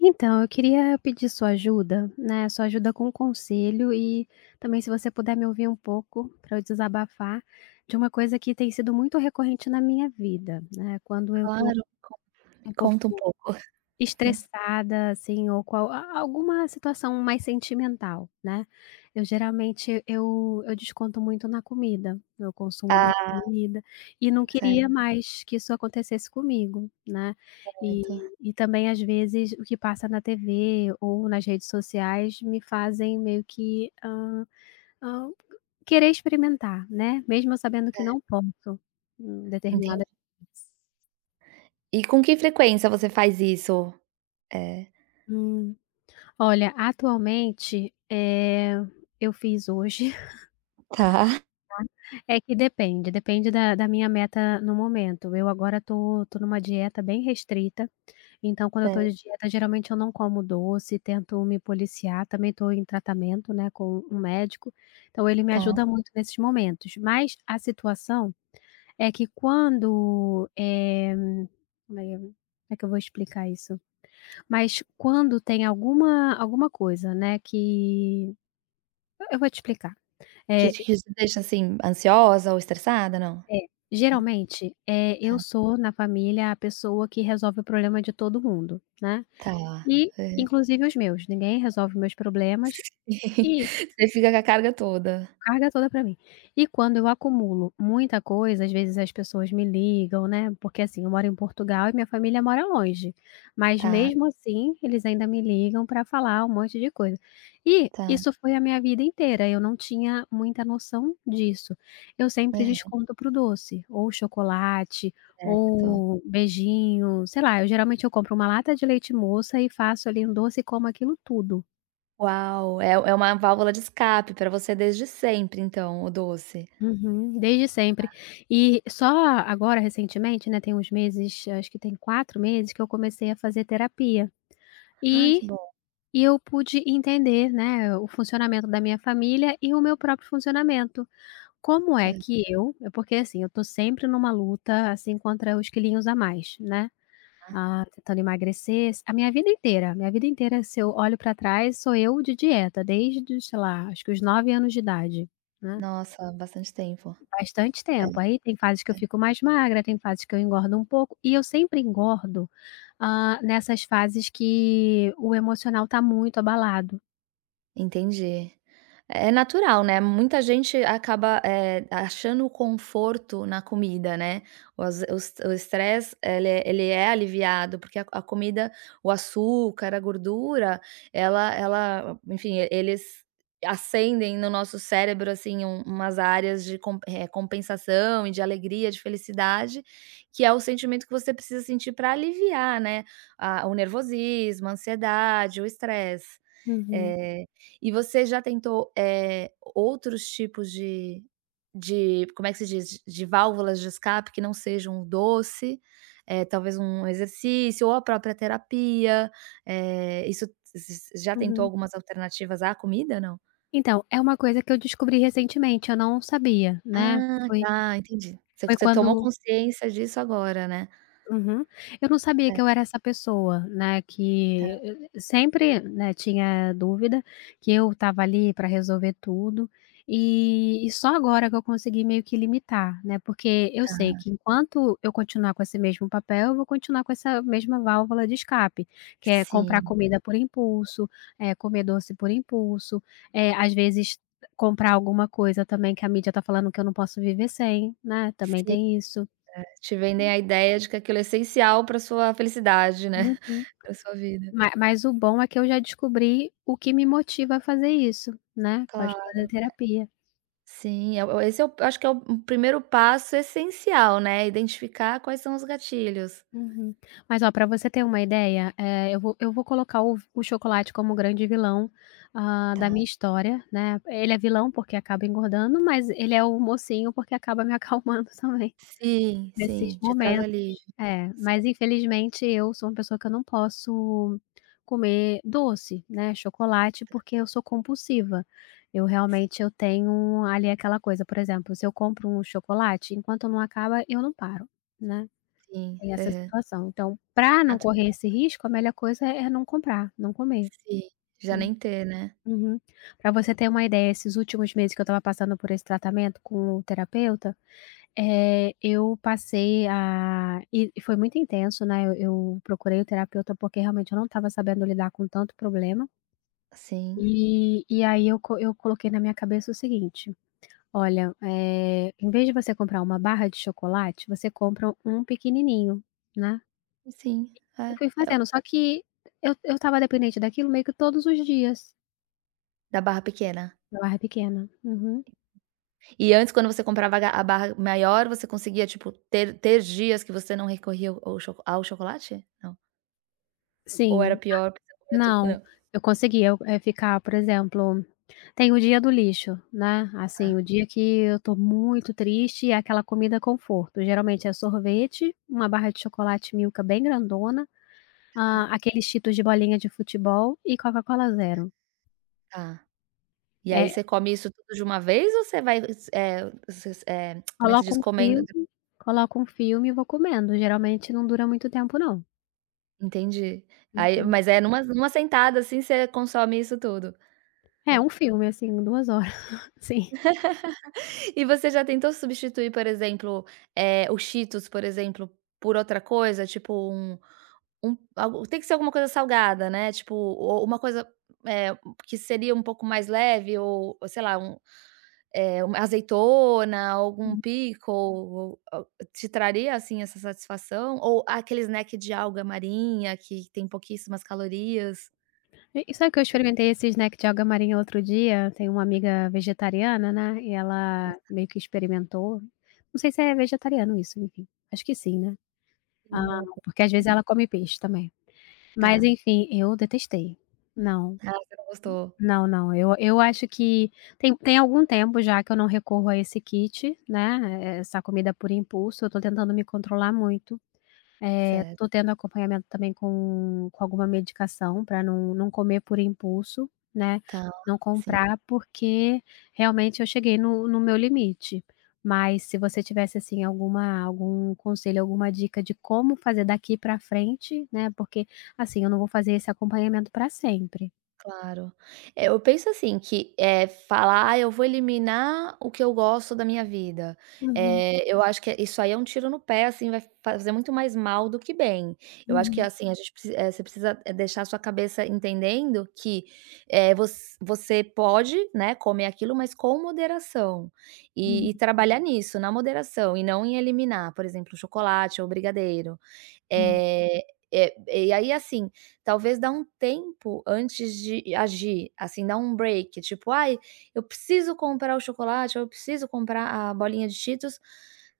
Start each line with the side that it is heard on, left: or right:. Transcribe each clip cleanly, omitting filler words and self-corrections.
left: Então, eu queria pedir sua ajuda, né, sua ajuda com conselho e também se você puder me ouvir um pouco para eu desabafar de uma coisa que tem sido muito recorrente na minha vida, né, quando eu tô
right: Claro, co me
left: um pouco
right: conta um pouco. Sim.
left: estressada, assim, ou qual a alguma situação mais sentimental, né. Eu geralmente eu desconto muito na comida, no consumo da
right: Ah,
left: comida, e não queria mais que isso acontecesse comigo, né. E
right: certo.
left: e também às vezes o que passa na TV ou nas redes sociais me fazem meio que, hã, querer experimentar, né, mesmo eu sabendo que não posso,
right: Entendi.
left: determinada
right: E com que frequência você faz isso? É.
left: hum. Olha, atualmente, eu fiz hoje
right: Tá,
left: é que depende da minha meta no momento. Eu agora tô numa dieta bem restrita, então quando eu tô
right: certo,
left: de dieta, geralmente eu não como doce, tento me policiar, também tô em tratamento, né, com um médico, então ele me
right: tá.
left: ajuda muito nesses momentos. Mas a situação é que quando, como é que eu vou explicar isso? Mas quando tem alguma coisa, né, que eu vou te explicar.
right: Que
left: É,
right: te que te deixa, assim, ansiosa ou estressada, não?
left: é. Geralmente,
right: Tá,
left: eu sou na família a pessoa que resolve o problema de todo mundo, né,
right: tá.
left: e
right: Aham.
left: inclusive os meus. Ninguém resolve meus problemas e
right: Você fica com a carga toda.
left: carga toda pra mim. E quando eu acumulo muita coisa, às vezes as pessoas me ligam, né, porque, assim, eu moro em Portugal e minha família mora longe, mas
right: Tá,
left: mesmo assim eles ainda me ligam pra falar um monte de coisa. E
right: tá.
left: isso foi a minha vida inteira, eu não tinha muita noção disso. Eu sempre
right: Aham.
left: desconto pro doce, ou chocolate,
right: Certo.
left: ou beijinho, sei lá, eu geralmente eu compro uma lata de leite moça e faço ali um doce e como aquilo tudo.
right: Uau, é uma válvula de escape pra você desde sempre então, o doce.
left: Uhum, desde sempre. E só agora recentemente, né, tem uns meses, acho que tem 4 meses que eu comecei a fazer terapia.
right: Ai,
left: E
right: que bom.
left: e eu pude entender, né, o funcionamento da minha família e o meu próprio funcionamento. Como
right: Tá.
left: é que eu é porque, assim, eu tô sempre numa luta, assim, contra os quilinhos a mais, né. Ah, tentando emagrecer a minha vida inteira se eu olho pra trás sou eu de dieta desde, sei lá, acho que os 9 anos de idade, né.
right: Nossa, bastante tempo.
left: Bastante
right: É,
left: tempo. Aí tem fases que eu
right: é.
left: fico mais magra, tem fases que eu engordo um pouco, e eu sempre engordo, nessas fases que o emocional tá muito abalado.
right: Entendi. É natural, né, muita gente acaba, achando o conforto na comida, né, o as o es o estresse ele é aliviado, porque a comida, o açúcar, a gordura, ela enfim, eles acendem no nosso cérebro, assim, umas áreas de compensação e de alegria, de felicidade, que é o sentimento que você precisa sentir para aliviar, né, a o nervosismo, a ansiedade, o estresse.
left: Uhum,
right: Eh e você já tentou, outros tipos de como é que se diz? De válvulas de escape que não sejam o doce, talvez um exercício ou a própria terapia, eh, isso já tentou
left: uhum.
right: algumas alternativas à comida, não?
left: Então, é uma coisa que eu descobri recentemente, eu não sabia, né.
right: Ah,
left: Foi
right: tá, entendi. Você
left: foi
right: você tomou
left: quando.
right: consciência disso agora, né?
left: Uhum. Eu não sabia
right: Tá,
left: que eu era essa pessoa, né,
right: tá,
left: que sempre, né, tinha dúvida, que eu estava ali para resolver tudo, e só agora que eu consegui meio que limitar, né, porque eu
right: tá.
left: sei que enquanto eu continuar com esse mesmo papel, eu vou continuar com essa mesma válvula de escape, que é comprar
right: Sim,
left: comida por impulso, é comer doce por impulso, é às vezes comprar alguma coisa também que a mídia tá falando que eu não posso viver sem, né, também
right: sim.
left: tem isso.
right: Te vendem a ideia de que aquilo é essencial para sua felicidade, né,
left: Uhum.
right: para sua vida.
left: Ma mas o bom é que eu já descobri o que me motiva a fazer isso, né, com a ajuda
right: Claro.
left: da terapia.
right: Sim, é o esse é o acho que é o primeiro passo essencial, né, identificar quais são os gatilhos.
left: Uhum. Mas ó, pra você ter uma ideia, eu vou colocar o chocolate como o grande vilão, da
right: Tá.
left: minha história, né. Ele é vilão porque acaba engordando, mas ele é o mocinho porque acaba me acalmando também.
right: Sim,
left: Nesses
right: sim, te traz
left: momentos.
right: alívio.
left: É,
right: Sim,
left: mas infelizmente eu sou uma pessoa que eu não posso comer doce, né, chocolate, porque eu sou compulsiva. Eu
right: sim,
left: realmente eu tenho ali aquela coisa, por exemplo, se eu compro um chocolate, enquanto não acaba, eu não paro, né,
right: sim.
left: tem essa
right: Aham.
left: situação. Então, para
right: É
left: não correr
right: natural.
left: esse risco, a melhor coisa é não comprar, não comer.
right: Sim, já
left: Hum,
right: nem ter, né.
left: uhum. Pra você ter uma ideia, esses últimos meses que eu estava passando por esse tratamento com o terapeuta, eu passei a e foi muito intenso, né, eu procurei o terapeuta, porque realmente eu não estava sabendo lidar com tanto problema,
right: Sim,
left: e aí eu coloquei na minha cabeça o seguinte: "Olha, em vez de você comprar uma barra de chocolate, você compra um pequenininho", né,
right: sim.
left: e
right: É,
left: fui
right: é o
left: fazendo, só que eu estava dependente daquilo meio que todos os dias,
right: Da barra pequena.
left: da barra pequena. Uhum.
right: E antes quando você comprava a ga a barra maior, você conseguia, tipo, ter dias que você não recorria ao ao choco ao chocolate? Não. Ou era
left: Sim.
right: pior porque você comia tudo?
left: Não,
right: Não.
left: eu conseguia, ficar, por exemplo. Tem o dia do lixo, né,
right: Tá,
left: assim, o dia que eu tô muito triste e é aquela comida conforto, geralmente é sorvete, uma barra de chocolate Milka bem grandona,
right: tá,
left: ah, aqueles Cheetos de bolinha de futebol e Coca-Cola Zero.
right: tá. E aí
left: É,
right: você come isso tudo de uma vez ou você vai, como é que se
left: coloco
right: diz?
left: um
right: Comendo
left: filme coloco um filme e vou comendo, geralmente não dura muito tempo não.
right: entendi. Aí
left: Uhum.
right: mas é numa sentada, assim, você consome isso tudo.
left: É,
right: É.
left: um filme, assim, 2 horas, sim.
right: E você já tentou substituir, por exemplo, o Cheetos, por exemplo, por outra coisa? Tipo um algo tem que ser alguma coisa salgada, né, tipo, ou uma coisa, eh, que seria um pouco mais leve ou, sei lá, um uma azeitona, algum pickle, a te traria, assim, essa satisfação? Ou aquele snack de alga marinha que tem pouquíssimas calorias?
left: E sabe que eu experimentei esse snack de alga marinha outro dia, tem uma amiga vegetariana, né, e
right: É,
left: ela meio que experimentou, não sei se é vegetariano isso, enfim, acho que sim, né.
right: sim,
left: Ah,
right: eu adoro.
left: porque às vezes ela come peixe também. Mas
right: Tá.
left: enfim, eu detestei. Não,
right: Ah, você não gostou.
left: não, não, eu acho que tem algum tempo já que eu não recorro a esse kit, né, essa comida por impulso, eu tô tentando me controlar muito. Tô
right: Certo,
left: tendo acompanhamento também com alguma medicação para não comer por impulso, né,
right: tá,
left: não
right: sim.
left: comprar, porque realmente eu cheguei no meu limite. Mas se você tivesse, assim, algum conselho, alguma dica de como fazer daqui para frente, né, porque, assim, eu não vou fazer esse acompanhamento para sempre.
right: Claro. É, eu penso assim que, falar: "Ah, eu vou eliminar o que eu gosto da minha vida",
left: Uhum,
right: eu acho que isso aí é um tiro no pé, assim, vai fazer muito mais mal do que bem. Eu acho que,
left: uhum,
right: assim, a gente preci eh, você precisa, deixar a sua cabeça entendendo que, eh, voc você pode, né, comer aquilo, mas com moderação.
left: uhum,
right: E trabalhar nisso, na moderação, e não em eliminar, por exemplo, o chocolate ou o brigadeiro.
left: uhum,
right: Eh, eh, e aí, assim, talvez dá um tempo antes de agir, assim, dá um break, tipo: "Ai, eu preciso comprar o chocolate, eu preciso comprar a bolinha de Cheetos".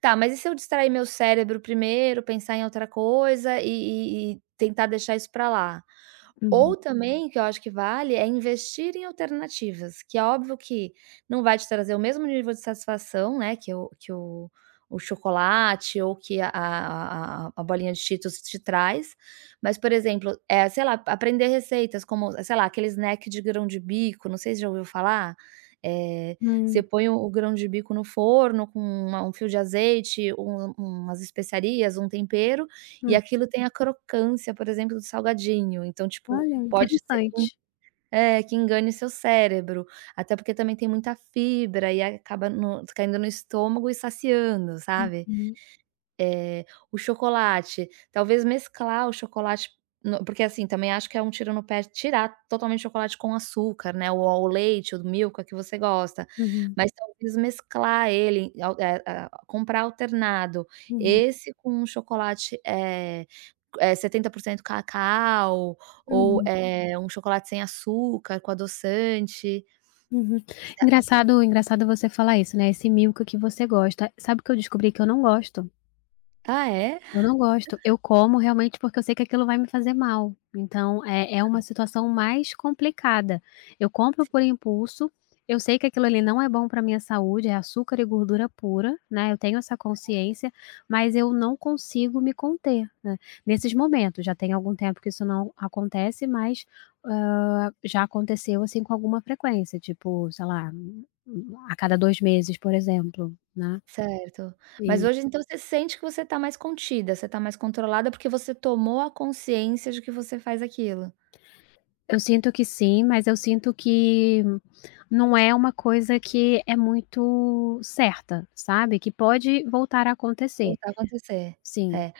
right: Tá, mas e se eu distrair meu cérebro primeiro, pensar em outra coisa e tentar deixar isso pra lá? Ou
left: uhum.
right: também, que eu acho que vale, é investir em alternativas, que é óbvio que não vai te trazer o mesmo nível de satisfação, né, que o chocolate ou que a bolinha de Cheetos te traz, mas, por exemplo, sei lá, aprender receitas como, sei lá, aquele snack de grão de bico, não sei se já ouviu falar? é Você
left: Hum,
right: põe o grão de bico no forno com uma um fio de azeite, umas especiarias, um tempero, e
left: hum.
right: aquilo tem a crocância, por exemplo, do salgadinho, então, tipo,
left: Olha.
right: pode ser
left: Interessante.
right: que engane seu cérebro, até porque também tem muita fibra e acaba caindo no estômago e saciando, sabe?
left: Uhum,
right: Eh, o chocolate, talvez mesclar o chocolate no porque, assim, também acho que é um tiro no pé tirar totalmente o chocolate com açúcar, né, ou ao leite, ou do Milka que você gosta,
left: uhum,
right: mas talvez mesclar ele al eh, ah, comprar alternado,
left: uhum,
right: esse com chocolate, é, 70% cacau ou,
left: uhum.
right: um chocolate sem açúcar com adoçante.
left: Uhum. Engraçado engraçado você falar isso, né, esse Milka que você gosta. Sabe o que eu descobri que eu não gosto?
right: Ah, é?
left: Eu não gosto. Eu como realmente porque eu sei que aquilo vai me fazer mal. Então é uma situação mais complicada. Eu compro por impulso, eu sei que aquilo ali não é bom para minha saúde, é açúcar e gordura pura, né, eu tenho essa consciência, mas eu não consigo me conter, né, nesses momentos. Já tem algum tempo que isso não acontece, mas, já aconteceu, assim, com alguma frequência, tipo, sei lá, a cada 2 meses, por exemplo, né,
right: Certo. Mas
left: e
right: hoje então você sente que você tá mais contida, você tá mais controlada, porque você tomou a consciência de que você faz aquilo.
left: eu sinto que sim, mas eu sinto que não é uma coisa que é muito certa, sabe, que pode voltar a acontecer,
right: Voltar a acontecer.
left: sim.
right: É.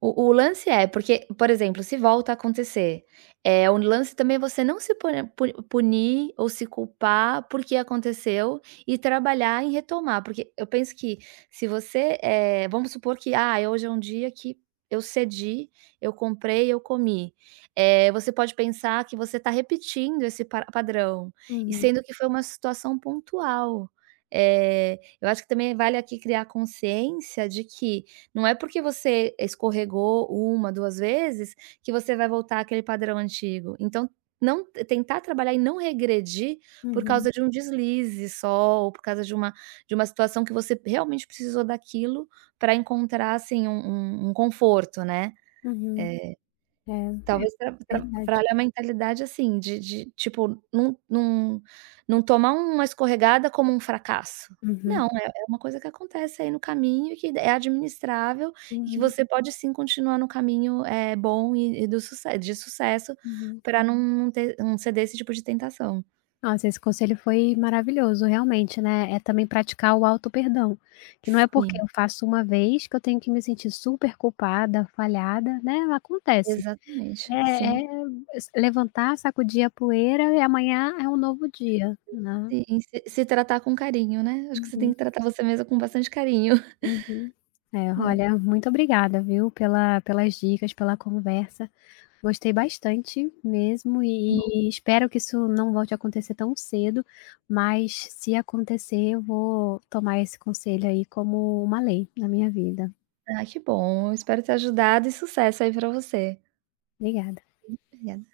right: O lance é porque, por exemplo, se volta a acontecer, é o lance também é você não se pune pu punir ou se culpar porque aconteceu e trabalhar em retomar, porque eu penso que se você, vamos supor que, ah, hoje é um dia que eu cedi, eu comprei, eu comi. Você pode pensar que você está repetindo esse pa padrão, e
left: Uhum,
right: sendo que foi uma situação pontual. Eu acho que também vale aqui criar consciência de que não é porque você escorregou uma 2 vezes que você vai voltar àquele padrão antigo. Então, não tentar trabalhar e não regredir por
left: uhum,
right: causa de um deslize só, ou por causa de uma situação que você realmente precisou daquilo para encontrar, assim, um conforto, né.
left: uhum. É,
right: Talvez
left: é verdade.
right: trabalhar a mentalidade, assim, de tipo, não tomar uma escorregada como um fracasso.
left: Uhum.
right: Não, é uma coisa que acontece aí no caminho e que é administrável e que
left: Uhum,
right: você pode sim continuar no caminho, bom e do suce de sucesso
left: uhum.
right: pra não ter não ceder esse tipo de tentação.
left: Nossa, esse conselho foi maravilhoso, realmente, né, é também praticar o auto-perdão, que não é porque
right: Sim.
left: eu faço uma vez que eu tenho que me sentir super culpada, falhada, né, acontece.
right: Exatamente. Sim,
left: É levantar, sacudir a poeira e amanhã é um novo dia, né.
right: sim. Se se tratar com carinho, né. Acho que você tem
left: Uhum,
right: que tratar você mesma com bastante carinho.
left: uhum. É,
right: É.
left: olha, muito obrigada, viu, pelas dicas, pela conversa. Gostei bastante mesmo
right: Que bom.
left: e espero que isso não volte a acontecer tão cedo, mas se acontecer, eu vou tomar esse conselho aí como uma lei na minha vida.
right: Ah, que bom. Eu espero ter ajudado e sucesso aí pra você.
left: Obrigada.
right: Obrigada.